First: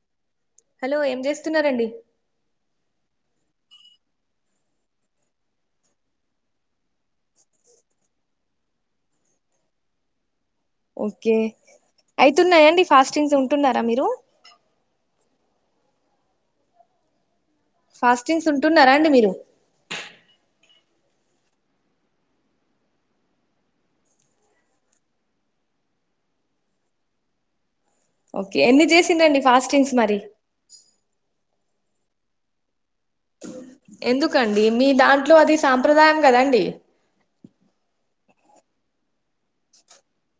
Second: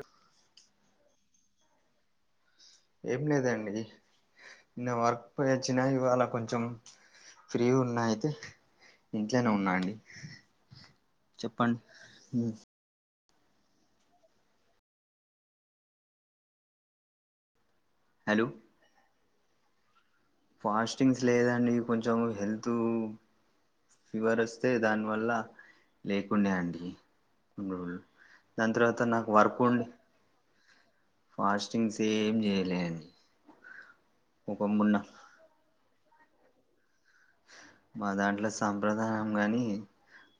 F hello ఏం చేస్తున్నారండి? ఏం లేదండి. నిన్న వర్క్ ఓయివచ్చినా ఇవాళ కొంచెం ఫ్రీ ఉన్నా అయితే ఇంట్లోనే ఉన్నా అండి. ఓకే చెప్పండి ఉమ్, అయితున్నాయండి ఫాస్టింగ్స్ ఉంటున్నారా మీరు? హలో ఫాస్టింగ్స్ ఉంటున్నారా అండి మీరు ఫాస్టింగ్స్ లేదండి కొంచెం హెల్త్ ఫీవర్ వస్తే దాని వల్ల లేకుండే అండి కొన్ని రోజులు ఓకే దాని ఎన్ని తర్వాత నాకు చేసింరండి వర్క్ ఉండి ఫాస్టింగ్స్ మరి ఫాస్టింగ్స్ ఏం చేయలే. ఎందుకండి ఒక మీ మొన్న దాంట్లో అది సాంప్రదాయం కదండి. మా దాంట్లో సాంప్రదాయం గాని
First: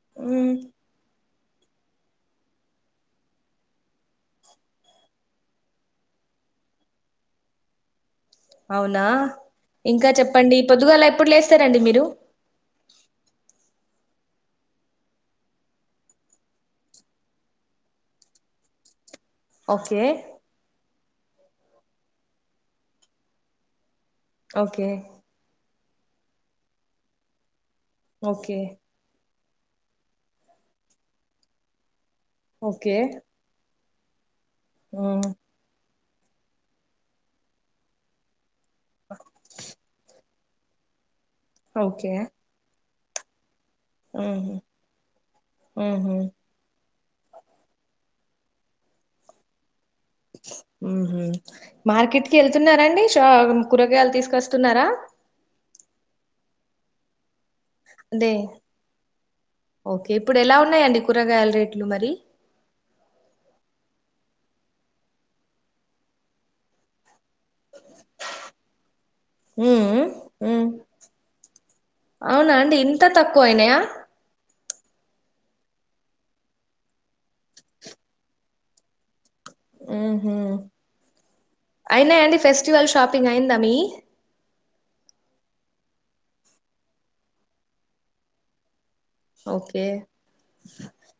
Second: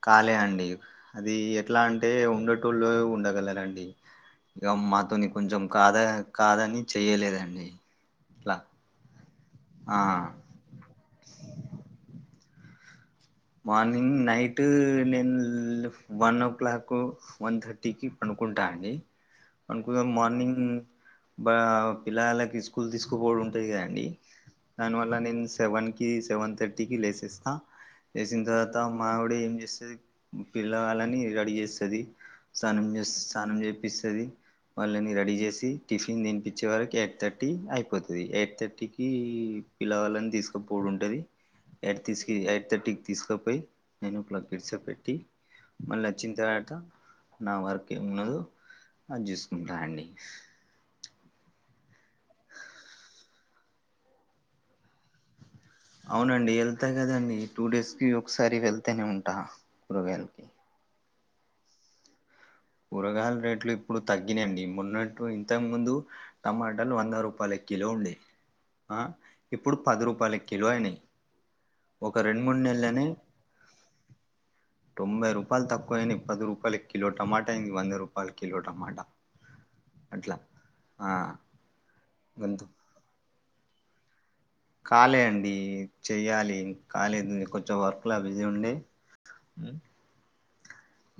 కాలే మ్మ్, అండి. అది ఎట్లా అంటే ఉండేటోళ్లే ఉండగలరండి. ఇగ మాతోని కొంచెం కాదా కాదని చెయ్యలేదండి. అట్లా అవునా ఆ ఇంకా చెప్పండి పొద్దుగాల ఎప్పుడు లేస్తారండి మీరు మార్నింగ్ నైట్ నేను వన్ ఓ క్లాక్ వన్ థర్టీకి పండుకుంటా అండి. ఓకే అంకోసం మార్నింగ్ భా పిల్లలకి స్కూల్ తీసుకోపోడం ఉంటాంది కదండి ఓకే దానివల్ల నేను సెవెన్ సెవెన్ థర్టీకి లేసస్తా లేసిన ఓకే తర్వాత మా ఆవిడి చేస్తది పిల్లగాలని రెడీ చేస్తది స్నానం ఓకే చేస్ స్నానం చేపిస్తే ఉంటది వాళ్లని మ్మ్, రెడీ చేసి టిఫిన్ తినిపించే వరకు ఎయిట్ థర్టీ అయిపోతది ఎయిట్ థర్టీ ఇంటికి పిలగాలని తీసుకుపోవడు ఉంటది ఎట్ ఓకే తీసి ఎయిట్ థర్టీ తీసుకపోయి నేను నైన్ ఓ క్లాక్ కి ఉహు గిడ్స పెట్టి మళ్ళీ వచ్చిన తర్వాత నా వర్క్ ఏమి ఉన్నదో. అది చూసుకుంటా అండి. ఉహుమ్ మార్కెట్ కి వెళ్తున్నారా అండి షా కూరగాయలు తీసుకొస్తున్నారా? అవునండి వెళ్తా కదండి టూ డేస్ అదే ఒకసారి వెళ్తనే ఉంటా ఓకే ఇప్పుడు కూరగాయలకి ఎలా ఉన్నాయండి కూరగాయల రేట్లు మరి. కు కూరగాయల రేట్లు, ఇప్పుడు తగ్గినాయండి. మన్నట్టు, ఇంతక ముందు టమాటాలు వంద రూపాయలకి. కిలో ఉండే. ఆ ఇప్పుడు, ఉమ్ పది రూపాయలకి ఉమ్, కిలో అయినాయి. ఒక రెండు అవునా మూడు అండి? ఇంత నెలలనే తక్కువైనయ్యా. తొంభై రూపాలు తక్కువైనయ్. పది రూపాల, కిలో టమాటా అయింది. వంద రూపాలు కిలో టమాటా. ఉహూ, అట్లా ఆ అయినాయండి? గంతు ఫెస్టివల్ షాపింగ్ అయిందా మీయి? కాలే అండి. చేయాలి ఇం [unintelligible] కాలేదు. ఇంక కొంచెం వర్క్ లా బిజీ ఉండి. ఓకే,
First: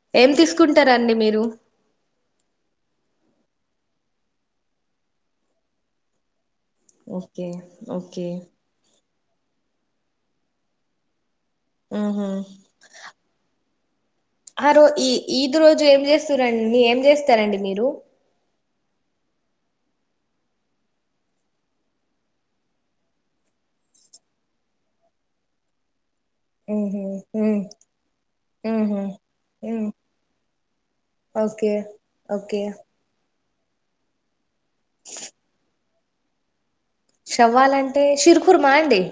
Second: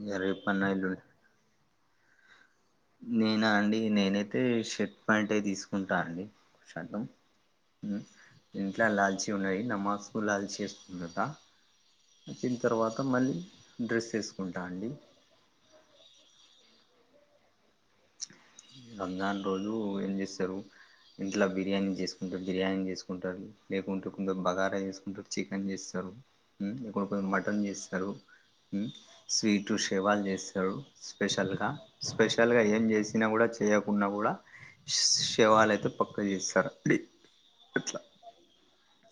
ఇగ ఏం రేపన్న ఎల్లుండి తీసుకుంటారాండి మీరు? నేనా అండి? నేన యితే షర్ట్, ప్యాంట్ తీసుకుంటా అండి. శాతం, ఓకే ఓకే ఇంట్లో లాల్చి. కి ఉన్నాయి. నమాజ్‌ కూ లాల్చీ ఏసుకున్నత, ఉహు వచ్చిన తర్వాత మళ్లీ డ్రెస్. వేసుకుంటా ఆ, రో. అండి ఈ, ఈద్ రోజు ఏం చేస్తురండి? మీ ఏం చేస్తారు అండి మీరు? రంజాన్ రోజు ఏం చేస్తారు? ఇంట్లో బిర్యానీ జేసుకుంటారు, బిర్యానీ జేసుకుంటారు. లేకుంటలు కొందర్ బగారా జేసుకుంటారు, చికెన్ జేస్తారు. హ్మ్మ్, ఉహు కోడూ కొన్ మటన్ జేస్తారు. హ్మ్మ్, ఉహు స్వీట్ ఉమ్ శేవాలు జేస్తారు స్పెషల్ గా. ఓకే స్పెషల్ ఓకే గా ఏం. అయినకూడా చేయకుండా కూడా, శవాలు అయితే పక్క జేస్తార్. శవాల అంటే, షీర్ ఖుర్మా అండి.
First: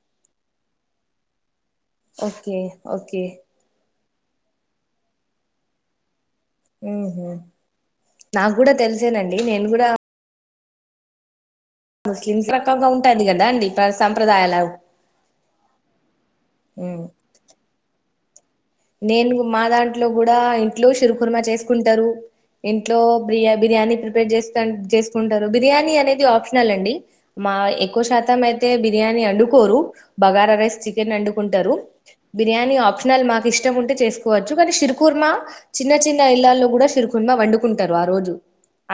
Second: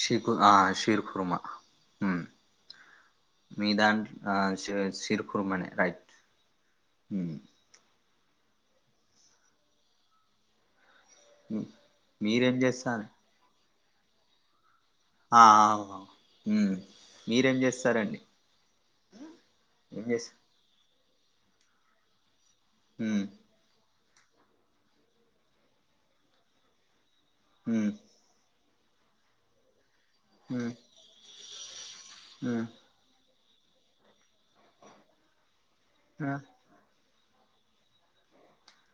షీర్ కు, ఆ షీర్ ఖుర్మా. Okay, okay. దాంట్ ఆ షె, షీర్ ఖుర్మా నే రైట్. ఉహూ, హ్మ్. నాగ గూడా తెలిసేనండి. నేను గూడా. హ్మ్. ముస్లిమ్స్ మీరేం రకంగా చేస్తారు ఉంటాయండి కదా అండి, పా సంప్రదాయాలు. ఆ ఆ, ఊ హ్మ్మ్. మీరేం జేస్తార్ అండి? నేను గు. మా దాంట్లో గూడా ఇంట్లో షీర్ ఖుర్మా చేసుకుంటారు. ఇంట్లో మ్ బ్రియా, బిర్యానీ ప్రిపేర్ జేస్తాన్, జేసుకుంటారు. బిర్యానీ అనేది ఆప్షనల్ అండి. మా మ్ ఎక్కువ శాతం అయితే, బిర్యానీ వోన్డుకోరు బగారా మ్ రైస్ చికెన్ వోన్డుకుంటారు. మ్ బిర్యానీ ఆప్షనల్ మాకు ఇష్టం ఉంటే చేసుకోవచ్చు, కానీ షీర్ ఖుర్మా. చిన్న చిన్న ఇళ్లాల్లో కూడా షీర్ ఖుర్మా వండుకుంటారు ఆ రోజు.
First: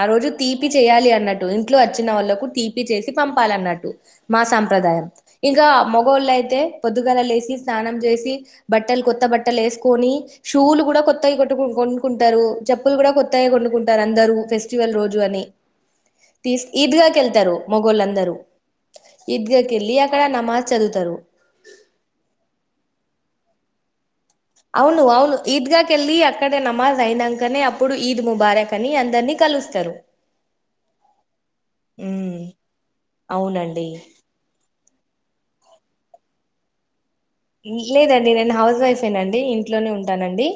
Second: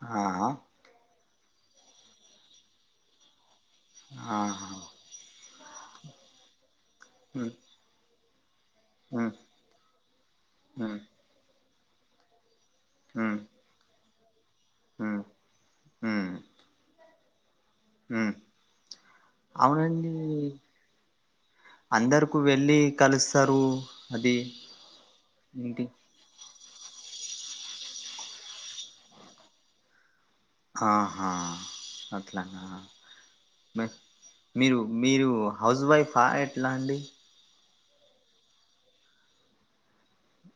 ఆ రోజు తీపి చేయాలి అన్నట్టు. ఇంట్లో వచ్చిన వాళ్లకు, టీపీ చేసి పంపాలన్నట్టు. టు, ఆ మా సాంప్రదాయం. ఇంకా మూగోలు అయితే పొద్దుగల మ్ లేసి, స్నానం చేసి. బట్టలు, కొత్త మ్ బట్టలు ఎసుకొని. షూలు మ్ గూడా కొత్తాయి కొట్టుకు కొనుకుంటారు. చెప్పులు గూడా మ్ కొత్తాయి కొనుకుంటారు. అందరూ ఫెస్టివల్ రోజు మ్ అని మ్ తీస్క్ ఈద్ దగా వెళ్తా. మూగోలు మ్ అందరూ. అవునండి, చదువుతారు అందుకు వెళ్లి కలుస తారు. అవును, అవును ఈద్ గా కెలి. అక్క ఇక్కడ దే నమాజ్. అయినంకా నే, అప్పుడు ఈద్ ముబారక్ అని అందరినీ కలుస్తారు. ఆహా, ఉమ్, అట్లానా. అవునండి మేహా మీరు. మీరు హౌస్ వైఫ్ ఆ? ఎట్లా అండి. లేదండి నేను, హౌస్ వైఫేనండి. ఇంట్లోనే ఉంటానండి.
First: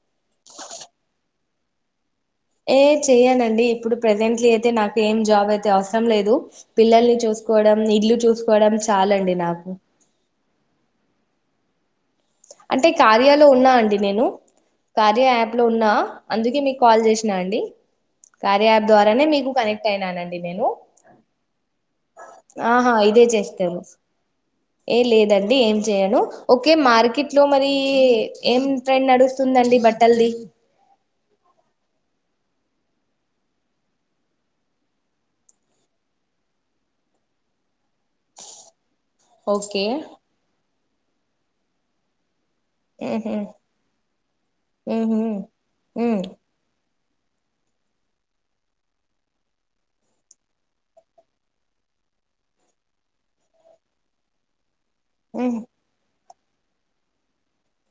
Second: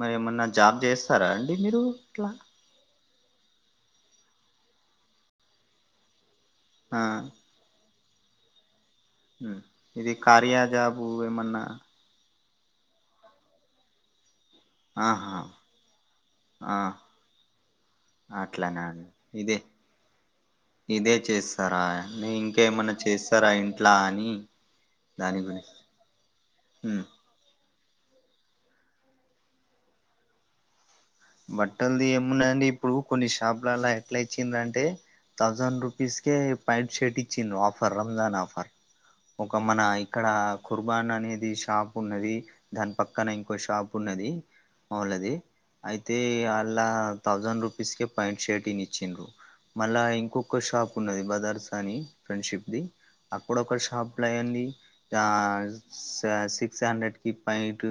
మరి ఏమన్నా జాబ్ చేస్తారా, అండి మీరు? ఇట్లా. ఏ చెయ్యనండి. ఇప్పుడు ప్రెజెంట్లీ అయితే, నాకు ఏం జాబ్ అయితే అవసరం లేదు. ఆ పిల్లల్ని చూసుకోడం, ఇల్లు చూసుకోడం. హ్మ్మ్, ఇది కార్య జాబు ఏమన్నా? అంటే, కార్యాలో ఉన్నా అండి నేను. కార్య ఆహా యాప్ లో ఉన్నా, అందుకే ఆ మీకు కాల్ జేశిన అండి. కార్య అట్లనా యాప్ అండి ద్వారానే మీకు ఇదే కనెక్ట్ అయినానండి నేను ఇదే చేస్తారా? ఆహా ఇంకేమైనా ఇదే చేస్తారా చేస్తారు ఇంట్లో అని, ఏ దాని లేదండి, గురించి ఏం చేయను. ఓకే ఉమ్ మార్కెట్ లో మ మరి ఏం ట్రెండ్ నడుస్తుందండి బట్టలది. బట్టలది ఏమున్నదండీ ఇప్పుడు కొన్ని షాపులలో ఎట్లా ఇచ్చిండ్రన్టే థౌజండ్ రూపీస్కే, ప్యాంట్ షర్ట్ ఇచ్చిండ్రు ఆఫర్ రంజాన్ ఆఫర్. ఒక మన ఓకే ఇక్కడ కుర్బాన్ అనేది షాప్ ఉన్నది. దాని పక్కన ఉహు ఇంకో షాప్ ఉన్నది ఉహు వాళ్ళది ఉ అయితే వా థౌసండ్ రుపీస్ కి ప్యాంట్, షర్ట్ ఇచ్చిండ్రు. మళ్ళా ఇంకొక షాప్ ఉన్నది. బ్రదర్స్ అని ఫ్రెండ్షిప్ ది అక్కడొక్క షాప్లోయండి ఉ సిక్స్ హండ్రెడ్ కి ప్యాంట్,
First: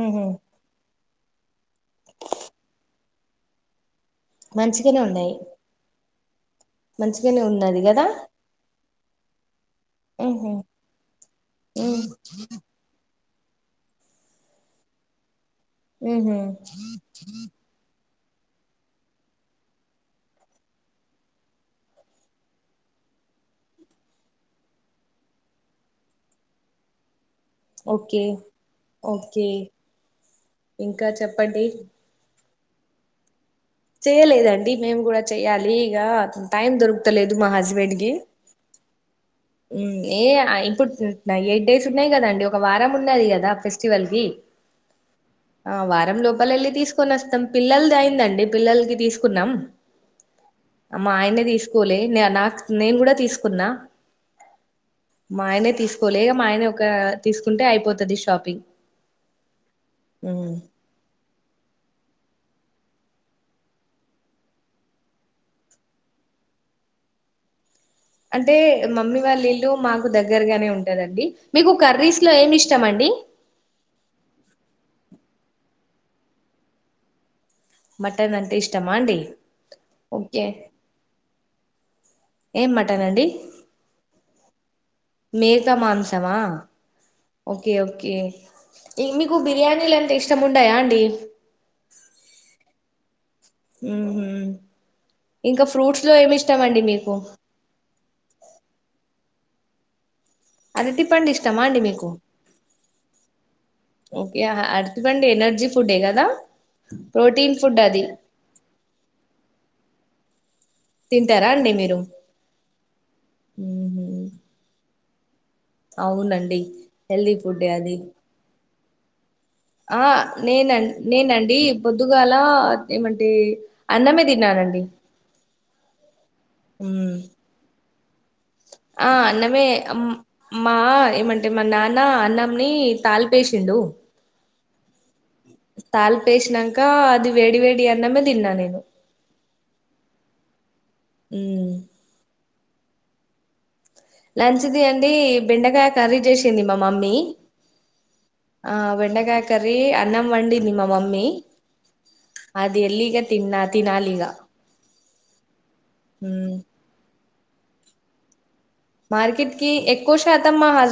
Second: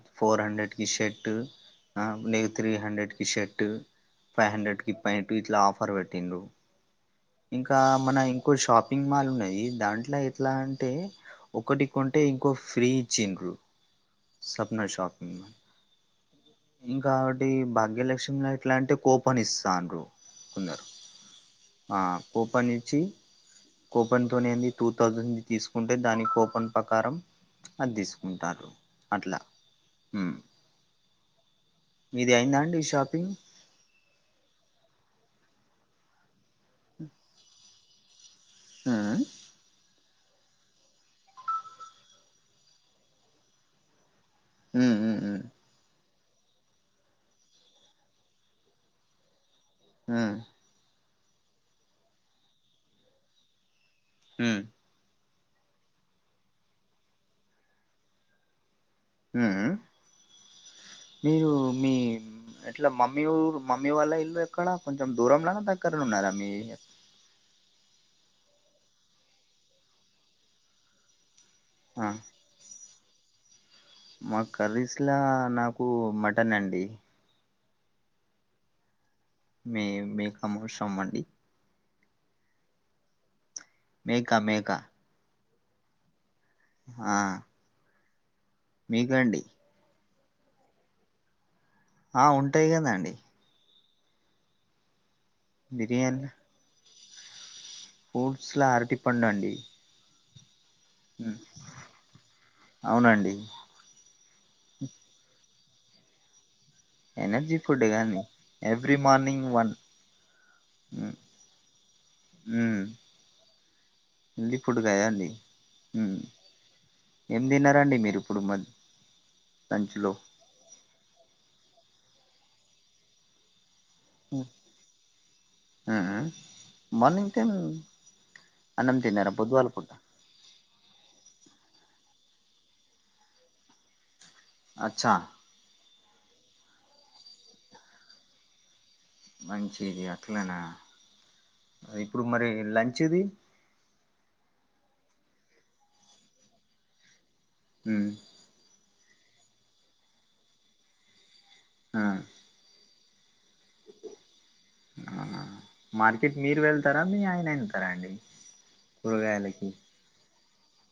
ఉహు ఫోర్ హండ్రెడ్ కి షర్ట్. లే త్రీ హండ్రెడ్ కి షర్ట్, ఫైవ్ హండ్రెడ్ కి మంచిగానే ఉన్నాయి ప్యాంట్ ఇట్లా ఆఫర్ పెడతారు. పెట్టిర్రు. మంచిగానే ఇంకా, ఉన్నది కదా మన ఇంకో షాప్ షాపింగ్ మాల్ ఉన్నాయి. దాంట్లో ఎట్లా ఉహు అంటే ఒకటి ఉ కొంటే ఇంకోటి ఫ్రీ ఇచ్చిండ్రు. సప్న షాప్ ఉహు ఇంకోటి భాగ్యలక్ష్మి అంటే కూపన్ ఇస్తాండ్రు కొందరు. కూపానిచ్చి కూపన్ తోనేంది టూ థౌజండ్ తీసుకుంటే, దాని కూపన్ ప్రకారం అది ఓకే. తీసుకుంటారు అట్లా ఓకే. ఉమ్ ఇంకా చెప్పండి. మీది అయిందా షాపింగ్ చెయలేదండి. మేము కూడా చెయ్యాలి. ఇక టైం దొరుకుతలేదు మా హస్బెండ్ కి. ఆ ఉమ్ ఏ ఇప్పుడు ఎయిట్ డేస్ ఉన్నాయి కదండి. ఒక వారం ఉన్నది కదా ఫెస్టివల్ కి. ఉ ఉ ఊ పలెళ్ళి తీసుకొని వస్తాం పిల్లది అయిందండి. పిల్లలకి తీసుకున్నాం. మ్ మా ఆయన తీసుకోలే, నాకు నేను కూడా తీసుకున్నా. మ్ మా ఆయనే తీసుకోలే, మా ఆయనే ఒక తీసుకుంటే అయిపోతాది షాపింగ్. మ్, ఉమ్ మీరు మీ ఎట్లా మమ్మీ ఊ మమ్మీ వాళ్ళ ఇల్లు ఎక్కడ? కొంచెం దూరంంలోనా దగ్గర ఉన్నారా మీ అంటే మమ్మీ వాళ్ళ ఇల్లు మాకు దగ్గరగానే ఉంటాదండి. మీకు ఆ కర్రీస్లో ఏమి ఇష్టమండి? మా కర్రీస్లా నాకు మటన్ అండి. మటన్ అంటే ఇష్టమా అండి? మీ మీ ఓకే అమృషమండి ఏం మటన్అండి? మేకా మేకా మేక మాంసమా? ఓకే. ఓకే. మీకు మీకండి బిర్యానీలు అంటే ఇష్టం ఉంటయా అండి. ఆ ఉంటాయి కదాండి. ఇంకా ఫ్రూట్స్ లో ఏమి ఇష్టమండి మీకు. ఫ్రూట్స్లో అరటి పండు అండి. అరటి పండు ఉమ్, ఇష్టమా అండి మీకు? అవునండి ఓకే. అరటి పండు ఎనర్జీ ఫుడే కదా? ప్రోటీన్ ఎనర్జీ ఫుడ్ ఫుడే అది గాని, ఎవ్రీ మార్నింగ్ వన్ తింటారా అండి మీరు? మ్మ్ దయఅండి అవునండి హెల్దీ ఫుడే అది తిన్నారండి మీరు ఇప్పుడు మ ఆ లంచ్లో నేన్ నేనండి బొద్దుగాల ఏమంటే అన్నమే తిన్నానండి. ఊహుం హుమ్ అన్నం ఆ తిన్నారా నవే బుధవారం పూట మా అంటే మా నాన్న అన్నంని తాల్పేషెండు అచ్చా తాల్ప వేసినాంక అది వేడి వేడి అన్నమే తిన్నా నేను మంచిది అట్లనా మ్మ్ ఇప్పుడు మరి లంచ్ ది లంచ్ ది అండి బెండకాయ కర్రీ జెసింది మా మమ్మీ ఉమ్ ఆ బెండకాయ కర్రీ అన్నం వండిది మా మమ్మీ ఆ, అది ఎర్లీగా తిన్నా తినాలిగా ఆ. మార్కెట్ ఉమ్ మీరు వెళ్తారా మీ ఆయన వెళ్తారా అండి. కూరగాయలకి మార్కెట్కి ఎక్కువ శాతం మా హస్